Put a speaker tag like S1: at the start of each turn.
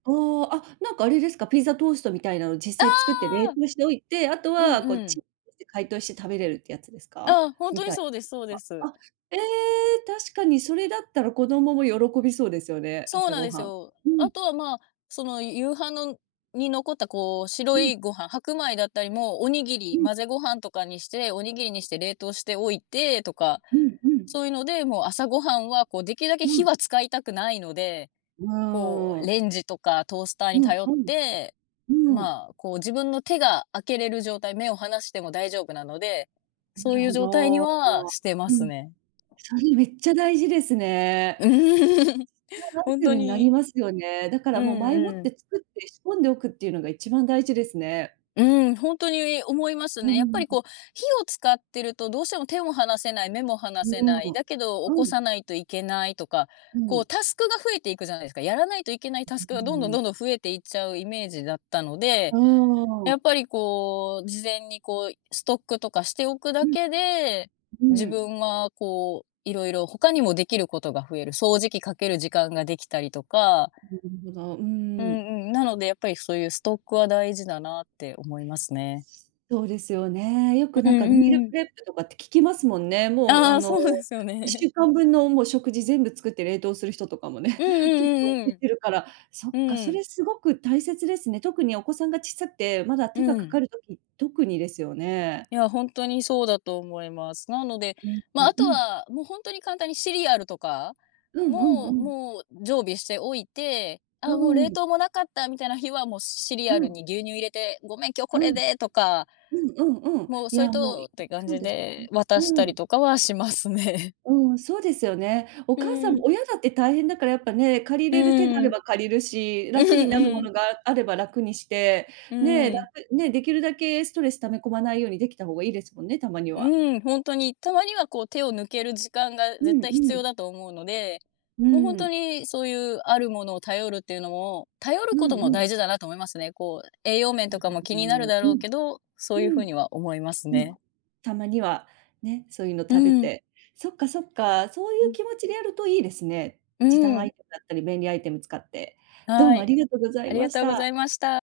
S1: おお、あ、なんかあれですか、ピザトーストみたいなの
S2: あ
S1: 実際作って冷
S2: あ。
S1: 凍しておいて、あと
S2: うん
S1: はこう、
S2: う
S1: チ
S2: ん。
S1: ン [unintelligible] 解凍して食べれるってやつですか？
S2: ああ、ほんと
S1: み
S2: に
S1: たい
S2: そうですそうで
S1: な。
S2: す。
S1: あ、ええ、確かにそれだったら、子供も喜びそうですよね。
S2: そう
S1: 朝
S2: なん
S1: ご
S2: です
S1: はん。
S2: よ。
S1: う
S2: あ
S1: ん。
S2: とはまあ、その、夕飯のに残ったこう、
S1: う
S2: 白
S1: ん。
S2: いご飯白米だったりも、おにぎ
S1: う
S2: り、
S1: ん。
S2: 混ぜご飯とかにして、おにぎりにして、冷凍しておいてとか、
S1: うん、うん。
S2: そういうので、もう朝ごはんはこう、出来るだけ
S1: う
S2: 火
S1: ん。
S2: は使いたくないので、
S1: う
S2: こ
S1: ー
S2: う、
S1: ん。
S2: レンジとか、トースターに
S1: うん、
S2: 頼っ
S1: うん。
S2: て、
S1: うーん。
S2: まあ、こう自分の手が開けれる状態、目を離しても大丈夫なので、
S1: な
S2: そう
S1: る
S2: いう
S1: ほ
S2: 状態に
S1: ど。
S2: はしてま
S1: う
S2: す
S1: ん。
S2: ね。
S1: それめっちゃ大事ですね
S2: うん。
S1: え。やだん
S2: ほん
S1: ていう
S2: と
S1: 風になり
S2: に
S1: ますよね。だか
S2: う
S1: ら、もう前もっ
S2: ん、うん。
S1: て作って、仕込んでおくっていうのが一番大事ですね。
S2: うん、ほんとに思います
S1: うーん、う
S2: ね。やっぱりこう、
S1: ん。
S2: 火を使ってると、どうしても手も離せない、目も離
S1: う
S2: せな
S1: ー
S2: い、
S1: ん。
S2: だけど起
S1: う
S2: こさ
S1: ん。
S2: ないといけないとか、
S1: う
S2: こ
S1: ん。
S2: うタスクが増えていくじゃないすか。やらないといけない
S1: う
S2: タス
S1: う
S2: クが、どん
S1: う
S2: どんど
S1: ん。
S2: んどん増えていっちゃうイメージだったので、
S1: うー
S2: やっ
S1: ん。
S2: ぱりこう、事前にこう、ストックとかしておく
S1: う
S2: だ
S1: ん。
S2: けで、
S1: う
S2: 自
S1: ん。
S2: 分はこう、色々他にも出来る事が増える。掃除機かける時間ができたりとか
S1: うんほど、う
S2: う
S1: ん。
S2: んうん、なので、やっぱり、そういうストックは大事だなって思いますね。
S1: そうですよね。よ
S2: う
S1: く、
S2: う
S1: なんかミール
S2: ん、うー
S1: プ
S2: ん。
S1: レップとかって聞きますもんね。もう、
S2: あ
S1: あ
S2: あ、
S1: の、
S2: そうですよ
S1: いっし
S2: ね。
S1: ゅうかん分の、もう食事全部作って冷凍する人とかも
S2: う
S1: ね、
S2: ん
S1: 結構出
S2: うん
S1: てるから、そっ
S2: うんう
S1: か、
S2: ん。
S1: そ
S2: うん。
S1: れ凄く大切ですね。特にお子さんが小さて、まだ手が
S2: う
S1: 掛
S2: ん。
S1: かる時、特にですよね。
S2: いや、ほんとにそうだと思います。なので、
S1: うん、
S2: まあ、
S1: う
S2: あ
S1: う
S2: と
S1: ん。
S2: はもう、ほんとに簡単にシリアルとか、
S1: うんうん
S2: も
S1: う
S2: う
S1: ん。
S2: もう常備しておいて、あ
S1: う
S2: あ、もう
S1: ー
S2: 冷
S1: ん。
S2: 凍もなかったみたいな日は、もうシリ
S1: う
S2: アル
S1: ん。
S2: に牛乳入れて、ごめん、今日
S1: う
S2: これ
S1: ん。
S2: でとか
S1: うんうんうん。
S2: もう、
S1: い
S2: そい
S1: や、もう、
S2: とっ
S1: いうん、
S2: て感
S1: そう
S2: じ
S1: ですね。
S2: で、渡し
S1: う
S2: たり
S1: ん。
S2: とかはしますね。
S1: うーん、そうですよね。お
S2: う
S1: 母さん
S2: ーん。
S1: も親だって大変だから、やっぱね、借り
S2: う
S1: れる手があ
S2: ー
S1: れ
S2: ん。
S1: ば借りるし、
S2: うふ、
S1: 楽になるも
S2: うん。
S1: のがあれば楽にして、
S2: う
S1: ね、だ
S2: ーん。
S1: ふね、出来るだけストレス溜め込まないように出来た方が良いですもんね、たまに
S2: う
S1: は。
S2: ーん、ほんとに、たまにはこう、手を抜ける時間が
S1: う
S2: 絶
S1: ん
S2: 対必
S1: う
S2: 要
S1: ん。
S2: だと思うので、
S1: うー
S2: もうほんと
S1: ん。
S2: に、そういうあるものを頼るっていうのも、頼る
S1: う
S2: こ
S1: ん
S2: とも
S1: う
S2: 大
S1: ん。
S2: 事だなと思いますね。こう、栄養面
S1: な
S2: と
S1: る
S2: かも気にな
S1: ほ
S2: る
S1: ど。
S2: だろ
S1: う
S2: う
S1: ん。
S2: けど、そ
S1: う
S2: ういう風
S1: ん。
S2: には思います
S1: う
S2: ね。
S1: ん。たまには、ね、そういうの
S2: うー
S1: 食べ
S2: ん。
S1: て。そっかそっか、そう
S2: う
S1: 言う
S2: ん。
S1: 気持ちでやると良いですね。
S2: うー
S1: 時短ア
S2: ん。
S1: イテムだったり、便利アイテム使って。どう
S2: は
S1: もあ
S2: い。
S1: りがとうござ
S2: あ
S1: い
S2: りが
S1: まし
S2: とうござ
S1: た。
S2: いました。